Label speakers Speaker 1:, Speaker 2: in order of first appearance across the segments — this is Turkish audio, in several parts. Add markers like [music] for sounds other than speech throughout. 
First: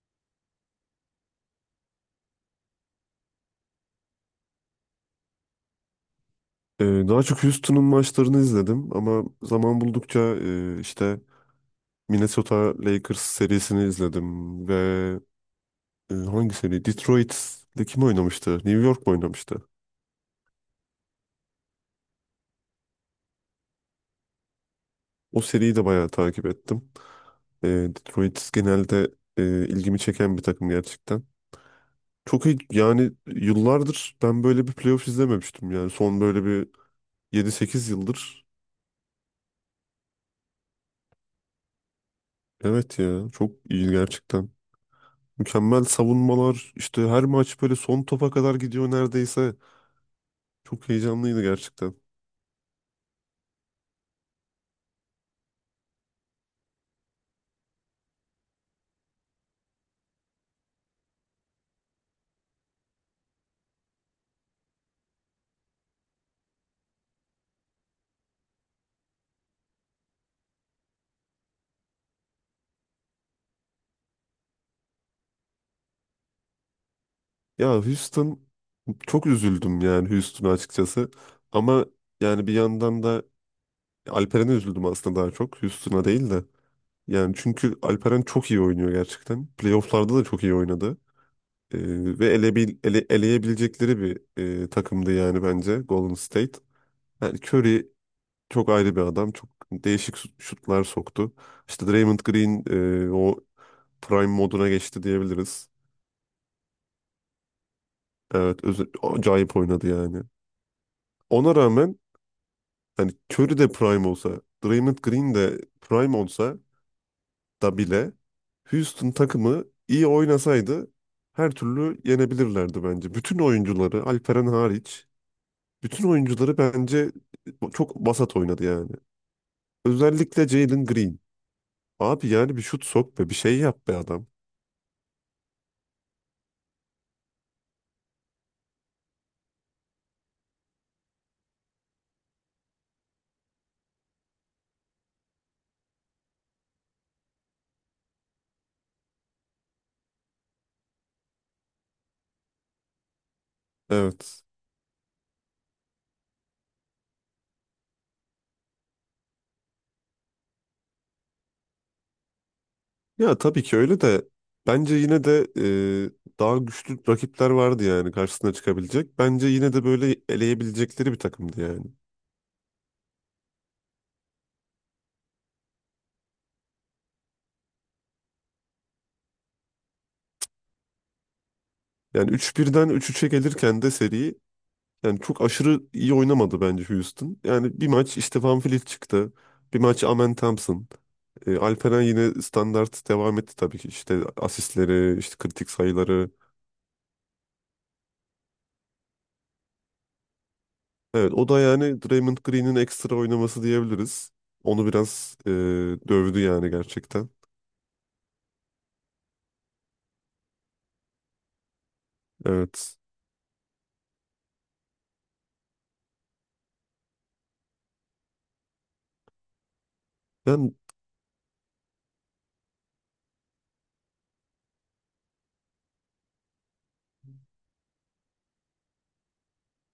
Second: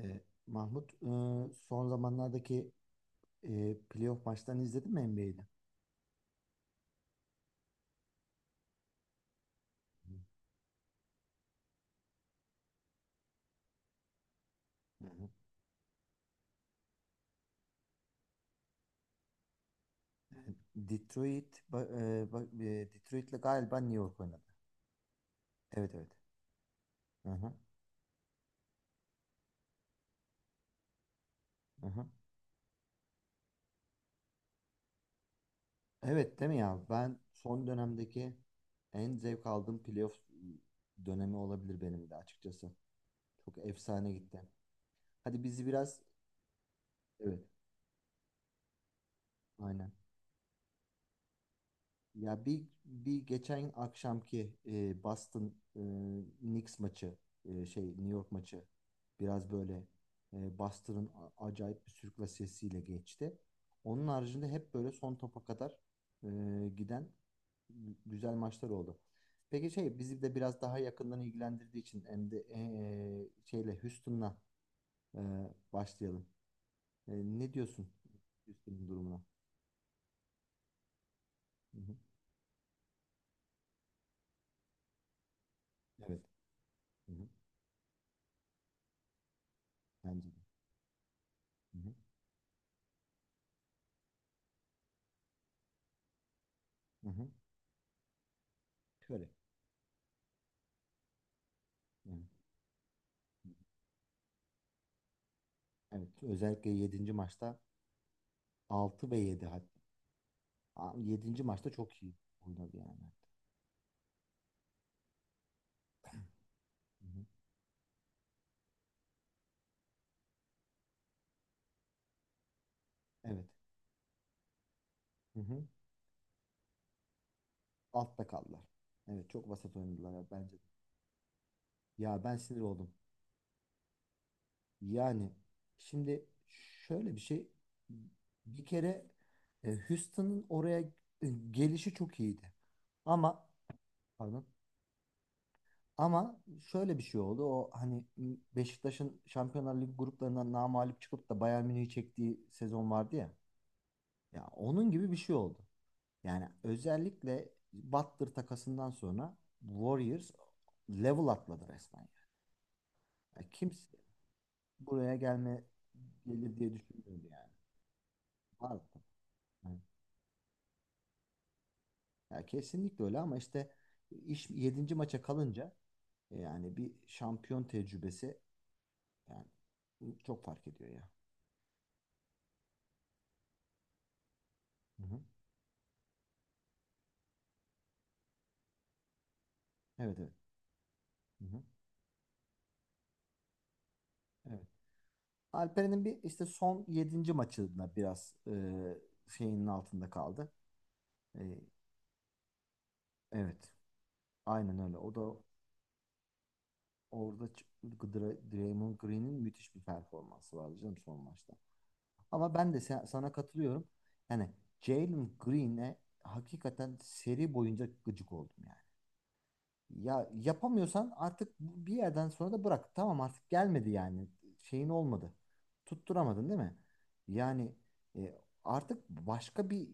Speaker 1: Ee, Mahmut, son zamanlardaki playoff maçlarını izledin mi NBA'de?
Speaker 2: Daha çok Houston'un maçlarını izledim ama zaman buldukça işte Minnesota Lakers serisini izledim ve
Speaker 1: Hı hı.
Speaker 2: hangi seri? Detroit'le kim oynamıştı? New York mu oynamıştı?
Speaker 1: Detroit, Detroit'le galiba New York oynadı.
Speaker 2: O seriyi de
Speaker 1: Evet evet.
Speaker 2: bayağı takip ettim.
Speaker 1: Hı hı,
Speaker 2: Detroit genelde e, ilgimi çeken bir takım gerçekten.
Speaker 1: hı hı.
Speaker 2: Çok iyi yani yıllardır ben böyle bir playoff izlememiştim yani son
Speaker 1: Evet
Speaker 2: böyle
Speaker 1: değil mi
Speaker 2: bir
Speaker 1: ya? Ben
Speaker 2: yedi
Speaker 1: son
Speaker 2: sekiz
Speaker 1: dönemdeki
Speaker 2: yıldır.
Speaker 1: en zevk aldığım playoff dönemi olabilir benim de açıkçası.
Speaker 2: Evet ya, çok
Speaker 1: Çok
Speaker 2: iyi
Speaker 1: efsane gitti.
Speaker 2: gerçekten.
Speaker 1: Hadi bizi
Speaker 2: Mükemmel
Speaker 1: biraz...
Speaker 2: savunmalar, işte her
Speaker 1: Evet,
Speaker 2: maç böyle son topa kadar gidiyor neredeyse.
Speaker 1: aynen.
Speaker 2: Çok heyecanlıydı gerçekten.
Speaker 1: Ya bir bir geçen akşamki Boston Knicks maçı, New York maçı biraz böyle Boston'ın acayip bir sürüklasesiyle geçti. Onun haricinde hep böyle son topa kadar e, giden güzel maçlar oldu. Peki bizi de biraz daha yakından ilgilendirdiği için, hem de e, E, şeyle Houston'la e, başlayalım. E, Ne
Speaker 2: Ya
Speaker 1: diyorsun
Speaker 2: Houston,
Speaker 1: Houston'ın durumuna?
Speaker 2: çok üzüldüm yani Houston'a açıkçası.
Speaker 1: Hı
Speaker 2: Ama
Speaker 1: hı.
Speaker 2: yani bir yandan da Alperen'e üzüldüm aslında, daha çok Houston'a
Speaker 1: Evet.
Speaker 2: değil de.
Speaker 1: Hı hı.
Speaker 2: Yani çünkü Alperen çok iyi oynuyor gerçekten. Playoff'larda da
Speaker 1: Bence
Speaker 2: çok
Speaker 1: de.
Speaker 2: iyi oynadı.
Speaker 1: Hı
Speaker 2: Ee,
Speaker 1: hı.
Speaker 2: ve elebil, ele- eleyebilecekleri bir takımdı yani bence, Golden State.
Speaker 1: Hı hı.
Speaker 2: Yani Curry çok ayrı bir
Speaker 1: Şöyle.
Speaker 2: adam. Çok değişik şutlar soktu. İşte
Speaker 1: Evet.
Speaker 2: Draymond Green, o Prime moduna geçti diyebiliriz.
Speaker 1: Evet, özellikle yedinci maçta
Speaker 2: Evet,
Speaker 1: 6 ve yedi,
Speaker 2: acayip
Speaker 1: hatta
Speaker 2: oynadı yani.
Speaker 1: yedinci
Speaker 2: Ona
Speaker 1: maçta çok
Speaker 2: rağmen
Speaker 1: iyi oynadı yani.
Speaker 2: hani Curry de Prime olsa, Draymond Green de Prime olsa
Speaker 1: Hı hı.
Speaker 2: da bile Houston takımı iyi oynasaydı her türlü yenebilirlerdi bence. Bütün
Speaker 1: Evet.
Speaker 2: oyuncuları, Alperen hariç,
Speaker 1: Hı hı.
Speaker 2: bütün oyuncuları bence çok
Speaker 1: Altta
Speaker 2: vasat
Speaker 1: kaldılar.
Speaker 2: oynadı yani.
Speaker 1: Evet, çok vasat oynadılar ya
Speaker 2: Özellikle
Speaker 1: bence de.
Speaker 2: Jalen Green.
Speaker 1: Ya
Speaker 2: Abi
Speaker 1: ben
Speaker 2: yani
Speaker 1: sinir
Speaker 2: bir şut
Speaker 1: oldum.
Speaker 2: sok be, bir şey yap be adam.
Speaker 1: Yani şimdi şöyle bir şey, bir kere Houston'ın oraya gelişi çok iyiydi. Ama pardon. Ama şöyle bir şey oldu. O, hani Beşiktaş'ın Şampiyonlar Ligi gruplarından namağlup çıkıp da Bayern Münih'i çektiği sezon vardı ya.
Speaker 2: Evet.
Speaker 1: Ya onun gibi bir şey oldu. Yani özellikle Butler takasından sonra Warriors level atladı resmen. Yani.
Speaker 2: Ya
Speaker 1: Ya
Speaker 2: tabii ki
Speaker 1: kimse
Speaker 2: öyle de bence
Speaker 1: buraya
Speaker 2: yine de
Speaker 1: gelir
Speaker 2: daha
Speaker 1: diye
Speaker 2: güçlü
Speaker 1: düşünmüyordu
Speaker 2: rakipler
Speaker 1: yani.
Speaker 2: vardı yani karşısına
Speaker 1: Vardı.
Speaker 2: çıkabilecek. Bence yine
Speaker 1: Yani,
Speaker 2: de böyle eleyebilecekleri bir takımdı yani.
Speaker 1: ya kesinlikle öyle ama işte iş yedinci maça kalınca, yani bir şampiyon tecrübesi, yani çok fark ediyor ya.
Speaker 2: Yani 3-1'den 3-3'e gelirken de seri
Speaker 1: Hı hı.
Speaker 2: yani çok aşırı iyi oynamadı bence Houston. Yani bir maç işte Van Vliet çıktı. Bir maç
Speaker 1: Evet evet.
Speaker 2: Amen Thompson.
Speaker 1: Hı hı.
Speaker 2: Alperen yine standart devam etti tabii ki. İşte
Speaker 1: Evet.
Speaker 2: asistleri, işte kritik
Speaker 1: Alperen'in bir
Speaker 2: sayıları.
Speaker 1: işte son yedinci maçında biraz şeyinin altında kaldı.
Speaker 2: Evet,
Speaker 1: E,
Speaker 2: o da yani Draymond Green'in ekstra oynaması
Speaker 1: evet.
Speaker 2: diyebiliriz.
Speaker 1: Aynen
Speaker 2: Onu
Speaker 1: öyle. O
Speaker 2: biraz
Speaker 1: da
Speaker 2: dövdü yani gerçekten.
Speaker 1: orada Draymond Green'in müthiş bir performansı vardı canım son maçta. Ama ben de
Speaker 2: Evet.
Speaker 1: sana katılıyorum. Yani Jalen Green'e hakikaten seri boyunca gıcık oldum yani. Ya
Speaker 2: Ben
Speaker 1: yapamıyorsan artık bir yerden sonra da bırak. Tamam, artık gelmedi yani. Şeyin olmadı. Tutturamadın değil mi? Yani artık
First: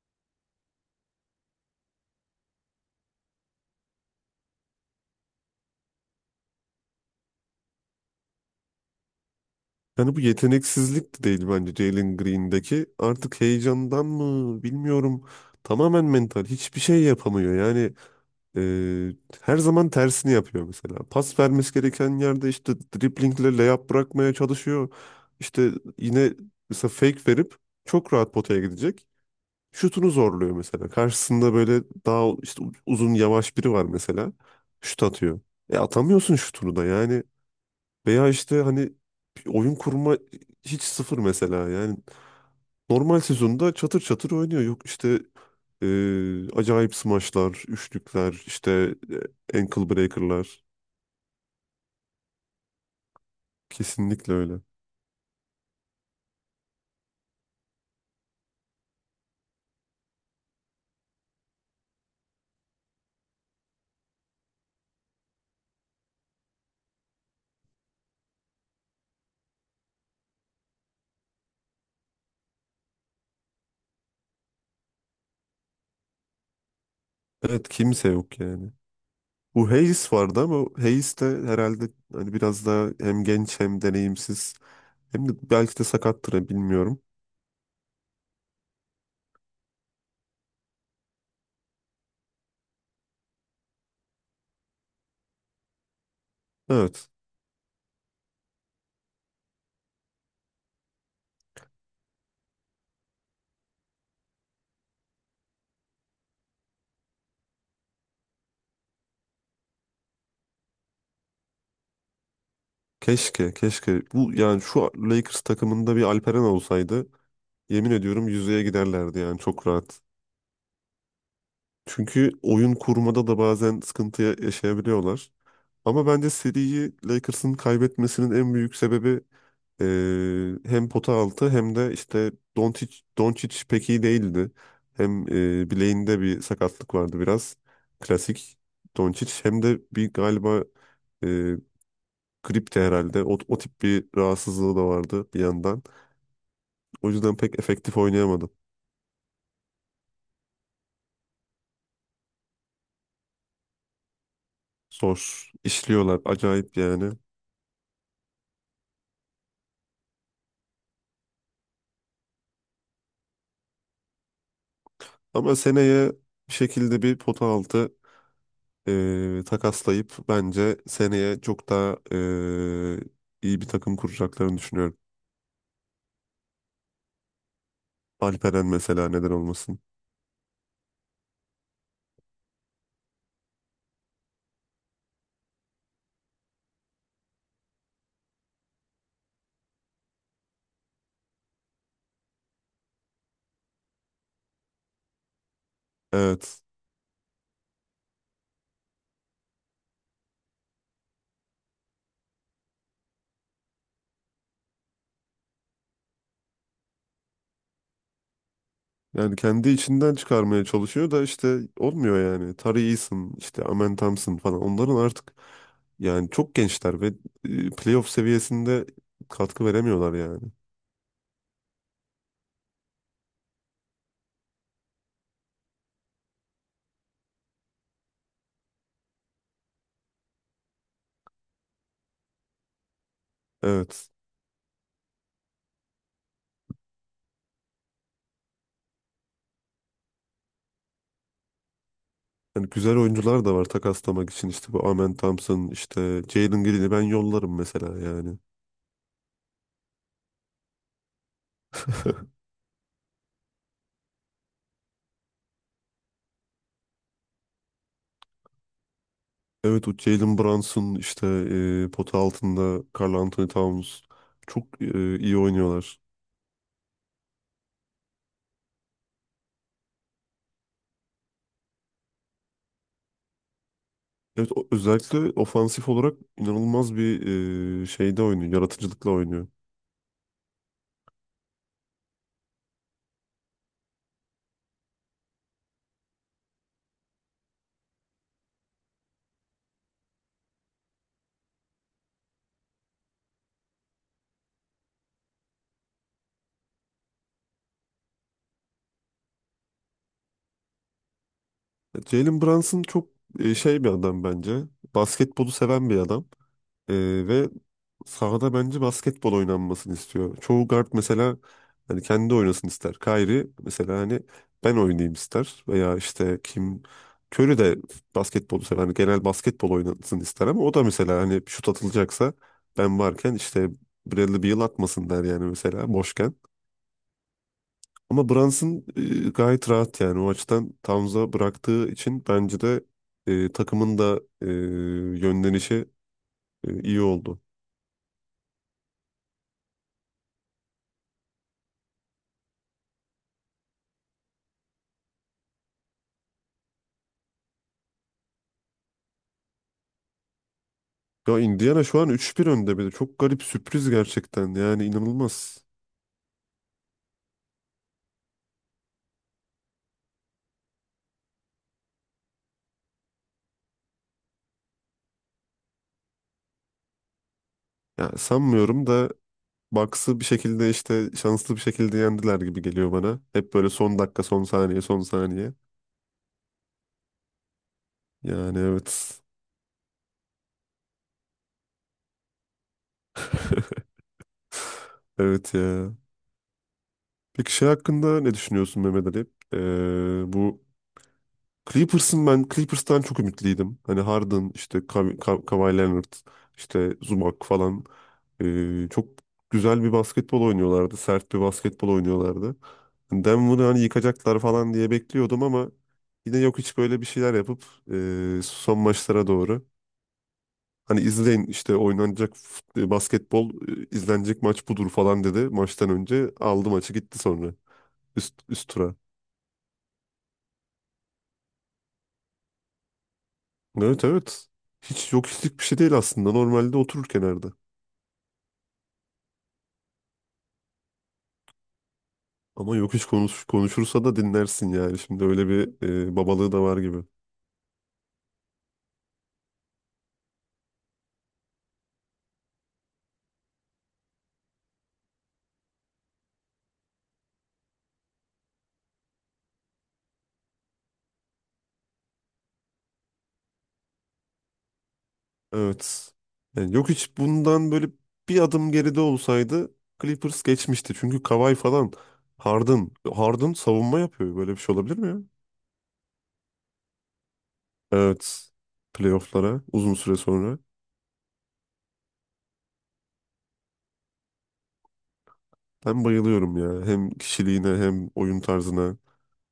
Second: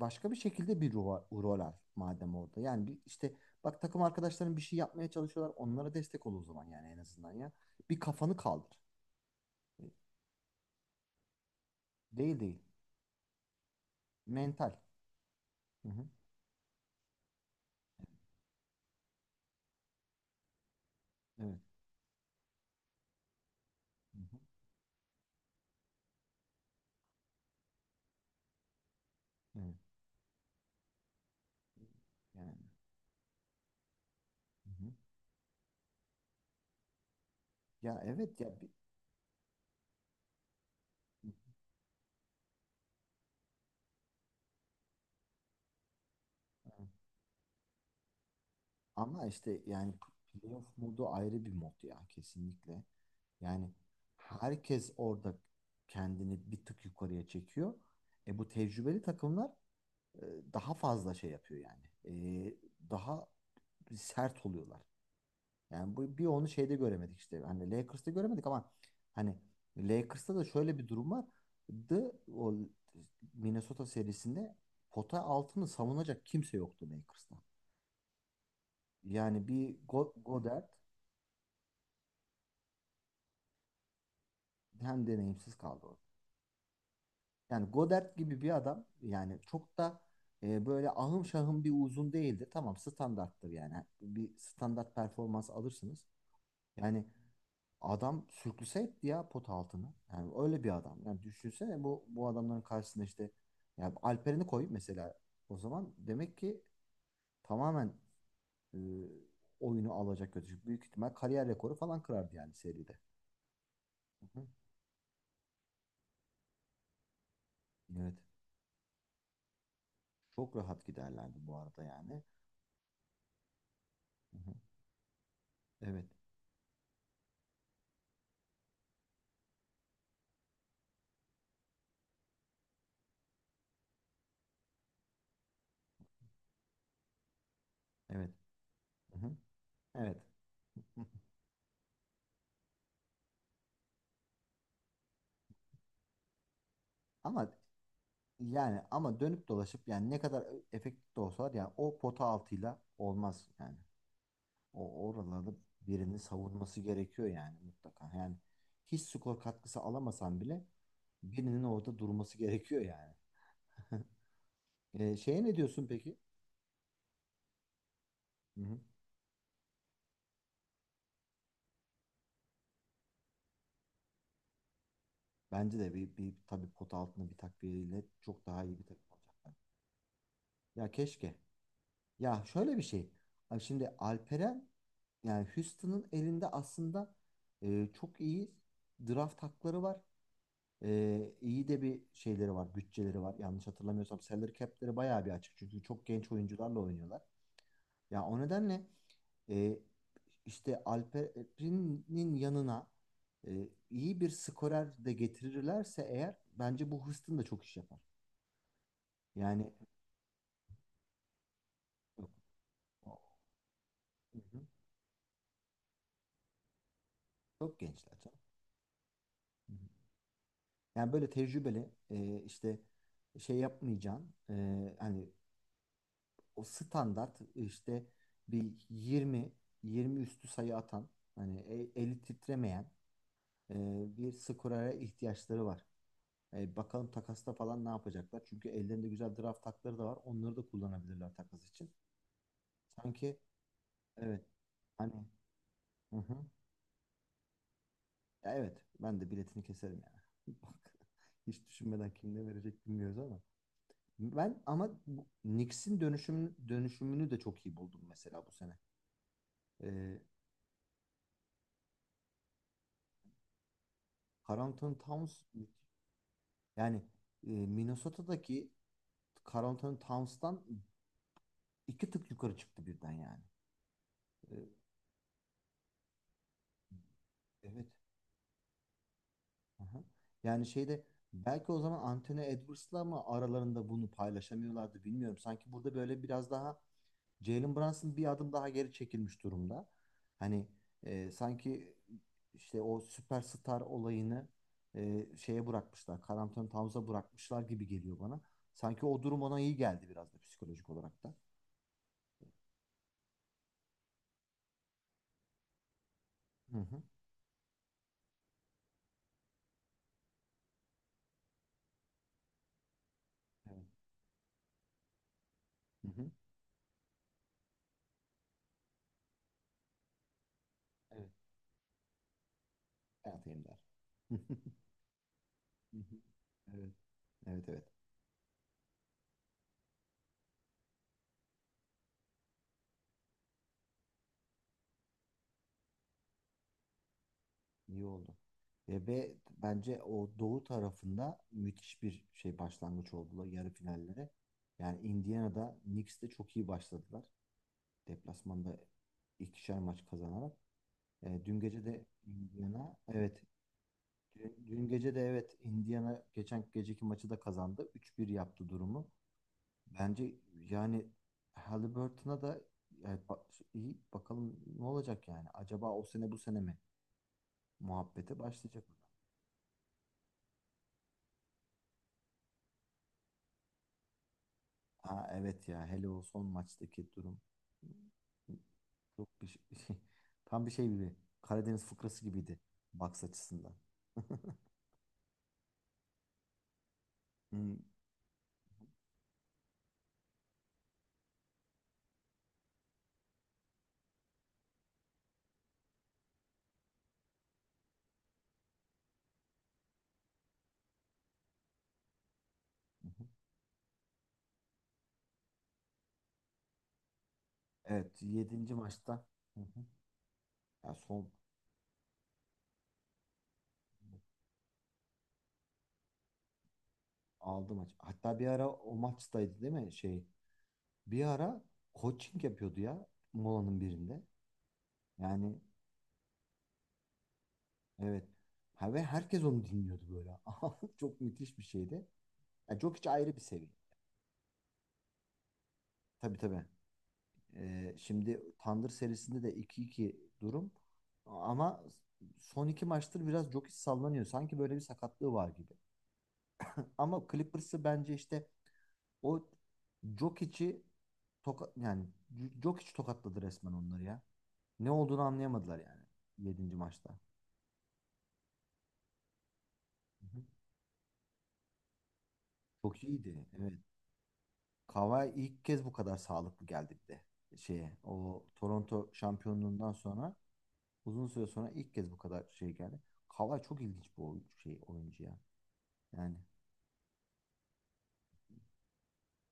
Speaker 1: başka bir şekilde bir rol al madem orada. Yani bir, işte bak, takım arkadaşların bir şey yapmaya çalışıyorlar. Onlara destek ol o zaman, yani en azından ya. Bir kafanı kaldır. E,
Speaker 2: yani bu yeteneksizlik de değil bence Jalen
Speaker 1: Değil değil.
Speaker 2: Green'deki. Artık heyecandan mı,
Speaker 1: Mental.
Speaker 2: bilmiyorum.
Speaker 1: Hı
Speaker 2: Tamamen
Speaker 1: hı.
Speaker 2: mental. Hiçbir şey yapamıyor. Yani e, her zaman tersini yapıyor mesela. Pas
Speaker 1: Evet.
Speaker 2: vermesi gereken yerde işte driblingle layup
Speaker 1: Hı
Speaker 2: bırakmaya
Speaker 1: hı.
Speaker 2: çalışıyor. İşte yine mesela fake verip çok rahat potaya gidecek.
Speaker 1: Evet.
Speaker 2: Şutunu zorluyor mesela. Karşısında böyle daha
Speaker 1: Yani.
Speaker 2: işte uzun yavaş biri var mesela.
Speaker 1: Hı hı.
Speaker 2: Şut atıyor. E atamıyorsun şutunu da yani.
Speaker 1: Ya
Speaker 2: Veya
Speaker 1: evet, ya
Speaker 2: işte hani bir oyun kurma hiç sıfır mesela. Yani normal sezonda çatır çatır oynuyor. Yok işte acayip smaçlar, üçlükler, işte
Speaker 1: ama işte
Speaker 2: ankle
Speaker 1: yani
Speaker 2: breaker'lar.
Speaker 1: playoff modu ayrı bir mod ya, kesinlikle. Yani
Speaker 2: Kesinlikle öyle.
Speaker 1: herkes orada kendini bir tık yukarıya çekiyor. Bu tecrübeli takımlar e, daha fazla şey yapıyor yani. E, Daha sert oluyorlar. Yani bu bir onu şeyde göremedik işte. Hani Lakers'ta göremedik ama hani Lakers'ta da şöyle bir durum vardı. O Minnesota serisinde pota altını savunacak kimse yoktu Lakers'ta.
Speaker 2: Evet, kimse yok yani.
Speaker 1: Yani
Speaker 2: Bu
Speaker 1: bir
Speaker 2: Hayes vardı ama
Speaker 1: Godert
Speaker 2: Hayes de herhalde hani biraz daha hem genç hem deneyimsiz.
Speaker 1: hem
Speaker 2: Hem de
Speaker 1: deneyimsiz
Speaker 2: belki de
Speaker 1: kaldı orada.
Speaker 2: sakattır ha, bilmiyorum.
Speaker 1: Yani Godert gibi bir adam yani çok da böyle ahım şahım bir uzun değildi. Tamam, standarttır yani. Bir standart performans alırsınız. Yani
Speaker 2: Evet.
Speaker 1: adam sürklüse etti ya pot altını. Yani öyle bir adam. Yani düşünsene bu bu adamların karşısında işte, yani Alperen'i koy mesela, o zaman demek ki tamamen e, oyunu alacak götürecek. Büyük ihtimal kariyer rekoru falan kırardı yani seride.
Speaker 2: Keşke, keşke. Bu
Speaker 1: Hı hı.
Speaker 2: yani şu Lakers takımında bir Alperen olsaydı, yemin
Speaker 1: Evet.
Speaker 2: ediyorum yüzeye giderlerdi yani çok rahat.
Speaker 1: Çok rahat giderlerdi bu arada yani.
Speaker 2: Çünkü oyun kurmada da bazen sıkıntı
Speaker 1: Hı hı.
Speaker 2: yaşayabiliyorlar.
Speaker 1: Evet.
Speaker 2: Ama bence seriyi Lakers'ın kaybetmesinin en büyük sebebi e, hem pota altı hem de işte Doncic, Doncic pek iyi değildi. Hem bileğinde bir sakatlık vardı biraz.
Speaker 1: Evet.
Speaker 2: Klasik
Speaker 1: Hı
Speaker 2: Doncic.
Speaker 1: hı.
Speaker 2: Hem de bir
Speaker 1: Evet.
Speaker 2: galiba
Speaker 1: Hı.
Speaker 2: e, gripti herhalde. O, o tip bir rahatsızlığı da vardı bir yandan. O yüzden
Speaker 1: Ama
Speaker 2: pek efektif oynayamadı.
Speaker 1: yani, dönüp dolaşıp yani, ne kadar efektif de olsalar yani o pota altıyla olmaz yani. O
Speaker 2: Zor
Speaker 1: oralarda birinin
Speaker 2: işliyorlar. Acayip
Speaker 1: savunması
Speaker 2: yani.
Speaker 1: gerekiyor yani, mutlaka. Yani hiç skor katkısı alamasan bile birinin orada durması gerekiyor yani. [laughs] E, şeye
Speaker 2: Ama
Speaker 1: Ne diyorsun
Speaker 2: seneye
Speaker 1: peki?
Speaker 2: bir şekilde bir pota altı
Speaker 1: Hı hı.
Speaker 2: takaslayıp bence seneye çok daha iyi bir takım kuracaklarını düşünüyorum.
Speaker 1: Bence de, bir, bir tabii pota altında bir takviyeyle çok daha
Speaker 2: Alperen
Speaker 1: iyi bir takım
Speaker 2: mesela, neden
Speaker 1: olacaklar.
Speaker 2: olmasın.
Speaker 1: Ya keşke. Ya şöyle bir şey. Abi şimdi Alperen, yani Houston'ın elinde aslında çok iyi draft hakları var. İyi de bir şeyleri var, bütçeleri var. Yanlış hatırlamıyorsam salary cap'leri bayağı bir açık. Çünkü çok genç
Speaker 2: Evet.
Speaker 1: oyuncularla oynuyorlar. Ya o nedenle e, işte Alperen'in yanına iyi bir skorer de getirirlerse eğer, bence bu Houston da çok iş yapar.
Speaker 2: Yani kendi
Speaker 1: Yani.
Speaker 2: içinden çıkarmaya çalışıyor da işte olmuyor yani. Tari Eason, işte Amen Thompson
Speaker 1: Hı hı.
Speaker 2: falan, onların artık yani çok gençler ve
Speaker 1: Çok
Speaker 2: playoff
Speaker 1: gençler canım.
Speaker 2: seviyesinde katkı veremiyorlar yani.
Speaker 1: Yani böyle tecrübeli, işte şey yapmayacağın, hani o standart, işte bir 20 20 üstü sayı atan, hani eli titremeyen, e,
Speaker 2: Evet.
Speaker 1: bir skorera ihtiyaçları var. Bakalım takasta falan ne yapacaklar? Çünkü ellerinde güzel draft hakları da var. Onları da kullanabilirler takas için.
Speaker 2: Yani güzel
Speaker 1: Sanki,
Speaker 2: oyuncular da var takaslamak
Speaker 1: evet,
Speaker 2: için, işte bu Amen
Speaker 1: hani,
Speaker 2: Thompson,
Speaker 1: hı
Speaker 2: işte
Speaker 1: hı.
Speaker 2: Jalen Green'i ben yollarım mesela yani.
Speaker 1: Ya evet, ben de biletini keserim yani. [laughs] Bak, hiç düşünmeden. Kim
Speaker 2: [laughs]
Speaker 1: ne verecek bilmiyoruz ama. Ben ama Knicks'in dönüşümünü de çok iyi buldum mesela bu sene.
Speaker 2: Evet, o
Speaker 1: Ee,
Speaker 2: Jalen Brunson, işte pota altında Karl Anthony Towns çok
Speaker 1: Carlton
Speaker 2: iyi
Speaker 1: Towns,
Speaker 2: oynuyorlar.
Speaker 1: yani Minnesota'daki Carlton Towns'tan iki tık yukarı çıktı birden yani.
Speaker 2: Evet,
Speaker 1: Ee,
Speaker 2: özellikle ofansif olarak inanılmaz bir
Speaker 1: evet.
Speaker 2: şeyde oynuyor, yaratıcılıkla oynuyor.
Speaker 1: Aha. Yani belki o zaman Anthony Edwards'la mı aralarında bunu paylaşamıyorlardı, bilmiyorum. Sanki burada böyle biraz daha Jalen Brunson bir adım daha geri çekilmiş durumda. Hani sanki işte o süperstar olayını e, şeye bırakmışlar. Karl Anthony Towns'a bırakmışlar gibi geliyor bana. Sanki o durum ona iyi geldi biraz da, psikolojik olarak da.
Speaker 2: Jalen Brunson çok şey bir adam bence. Basketbolu seven bir adam.
Speaker 1: Hı
Speaker 2: E,
Speaker 1: hı.
Speaker 2: ve sahada bence basketbol oynanmasını istiyor. Çoğu guard mesela hani kendi oynasın ister. Kyrie
Speaker 1: Evet.
Speaker 2: mesela hani ben oynayayım ister veya
Speaker 1: Hı hı.
Speaker 2: işte kim, Curry de basketbolu sever. Hani genel basketbol oynansın ister ama o da mesela
Speaker 1: Evet.
Speaker 2: hani şut atılacaksa ben varken
Speaker 1: Hayat
Speaker 2: işte
Speaker 1: Ender.
Speaker 2: Bradley Beal
Speaker 1: [laughs]
Speaker 2: atmasın der yani mesela
Speaker 1: Hı hı.
Speaker 2: boşken.
Speaker 1: Evet. Evet evet.
Speaker 2: Ama Brunson gayet rahat yani, o açıdan Towns'a bıraktığı için bence de takımın da yönlenişi iyi oldu.
Speaker 1: İyi oldu. Ve bence o doğu tarafında müthiş bir başlangıç oldular yarı finallere. Yani Indiana'da, Knicks'te çok iyi başladılar. Deplasmanda ikişer maç kazanarak.
Speaker 2: Ya
Speaker 1: E, dün gece
Speaker 2: Indiana şu
Speaker 1: de
Speaker 2: an 3-1 önde bir de.
Speaker 1: Indiana
Speaker 2: Çok
Speaker 1: evet
Speaker 2: garip, sürpriz gerçekten.
Speaker 1: dün,
Speaker 2: Yani
Speaker 1: dün gece de, evet,
Speaker 2: inanılmaz.
Speaker 1: Indiana geçen geceki maçı da kazandı. 3-1 yaptı durumu. Bence, yani Halliburton'a da, yani iyi, bakalım ne olacak yani. Acaba o sene, bu sene mi
Speaker 2: Ya
Speaker 1: muhabbete
Speaker 2: sanmıyorum
Speaker 1: başlayacak mı?
Speaker 2: da Bucks'ı bir şekilde işte şanslı bir şekilde yendiler gibi geliyor bana. Hep böyle son dakika, son saniye, son
Speaker 1: Ha
Speaker 2: saniye.
Speaker 1: evet ya, hele o son maçtaki durum
Speaker 2: Yani evet.
Speaker 1: çok bir şey, [laughs] tam bir şey gibi, Karadeniz fıkrası gibiydi Bucks açısından. [laughs]
Speaker 2: Evet ya. Peki şey
Speaker 1: Hmm.
Speaker 2: hakkında ne düşünüyorsun Mehmet Ali? Bu Clippers'ın, ben Clippers'tan çok ümitliydim. Hani Harden, işte Kawhi Leonard, işte Zubac falan. Çok güzel bir basketbol oynuyorlardı. Sert bir basketbol oynuyorlardı. Hani Denver'ı hani yıkacaklar falan diye bekliyordum ama yine yok, hiç böyle bir şeyler yapıp
Speaker 1: Evet, yedinci
Speaker 2: son
Speaker 1: maçta.
Speaker 2: maçlara
Speaker 1: Hı
Speaker 2: doğru
Speaker 1: hı. Ya
Speaker 2: hani
Speaker 1: son
Speaker 2: izleyin işte oynanacak basketbol, izlenecek maç budur falan dedi, maçtan önce aldı maçı, gitti sonra
Speaker 1: aldı maç.
Speaker 2: üst
Speaker 1: Hatta bir ara
Speaker 2: üst
Speaker 1: o
Speaker 2: tura.
Speaker 1: maçtaydı değil mi? Bir ara coaching yapıyordu ya, molanın
Speaker 2: Evet
Speaker 1: birinde.
Speaker 2: evet. Hiç yok
Speaker 1: Yani
Speaker 2: hislik bir şey değil aslında. Normalde oturur kenarda.
Speaker 1: evet. Ha, ve herkes onu dinliyordu böyle. [laughs] Çok müthiş bir şeydi.
Speaker 2: Ama
Speaker 1: Ya
Speaker 2: yok
Speaker 1: çok,
Speaker 2: hiç
Speaker 1: hiç ayrı bir
Speaker 2: konuş,
Speaker 1: seviye.
Speaker 2: konuşursa da dinlersin yani. Şimdi öyle bir
Speaker 1: Tabii
Speaker 2: babalığı
Speaker 1: tabii.
Speaker 2: da var gibi.
Speaker 1: Şimdi Tandır serisinde de 2-2 durum. Ama son iki maçtır biraz Jokic sallanıyor. Sanki böyle bir sakatlığı var gibi. Ama Clippers'ı bence işte, o Jokic'i Jokic tokatladı resmen onları ya. Ne olduğunu anlayamadılar yani
Speaker 2: Evet. Yani
Speaker 1: yedinci
Speaker 2: yok hiç,
Speaker 1: maçta.
Speaker 2: bundan böyle bir adım geride olsaydı
Speaker 1: Hı hı.
Speaker 2: Clippers geçmişti. Çünkü Kawhi falan, Harden.
Speaker 1: Çok iyiydi.
Speaker 2: Harden
Speaker 1: Evet.
Speaker 2: savunma yapıyor. Böyle bir şey olabilir mi ya?
Speaker 1: Kawhi ilk kez bu kadar sağlıklı geldi bir de. O
Speaker 2: Evet.
Speaker 1: Toronto
Speaker 2: Playoff'lara
Speaker 1: şampiyonluğundan
Speaker 2: uzun süre
Speaker 1: sonra,
Speaker 2: sonra.
Speaker 1: uzun süre sonra ilk kez bu kadar geldi. Kawhi çok ilginç bir oyuncu ya.
Speaker 2: Ben
Speaker 1: Yani.
Speaker 2: bayılıyorum ya. Hem kişiliğine hem oyun tarzına.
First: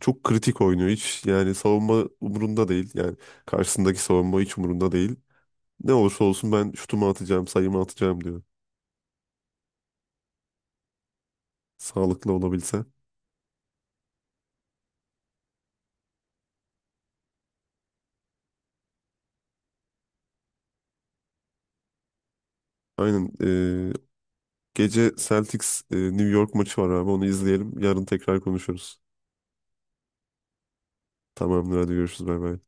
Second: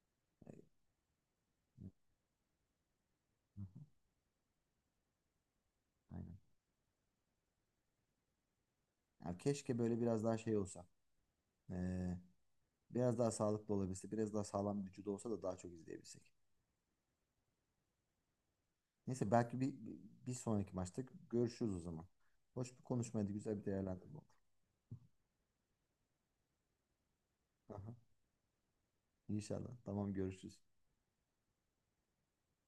Speaker 2: Çok kritik oynuyor. Hiç yani savunma umurunda değil. Yani
Speaker 1: Hı hı.
Speaker 2: karşısındaki savunma hiç umurunda değil. Ne olursa
Speaker 1: Aynen.
Speaker 2: olsun ben şutumu atacağım, sayımı atacağım diyor.
Speaker 1: Ya keşke böyle biraz daha olsa. Ee,
Speaker 2: Sağlıklı olabilse.
Speaker 1: Biraz daha sağlıklı olabilse, biraz daha sağlam bir vücudu olsa da daha çok izleyebilsek. Neyse, belki bir, bir sonraki maçta görüşürüz o zaman. Hoş bir
Speaker 2: Aynen.
Speaker 1: konuşmaydı. Güzel bir
Speaker 2: e,
Speaker 1: değerlendirme oldu.
Speaker 2: Gece Celtics New York maçı var abi. Onu izleyelim.
Speaker 1: Aha,
Speaker 2: Yarın tekrar konuşuruz.
Speaker 1: İnşallah. Tamam, görüşürüz.
Speaker 2: Tamamdır, hadi görüşürüz. Bay bay.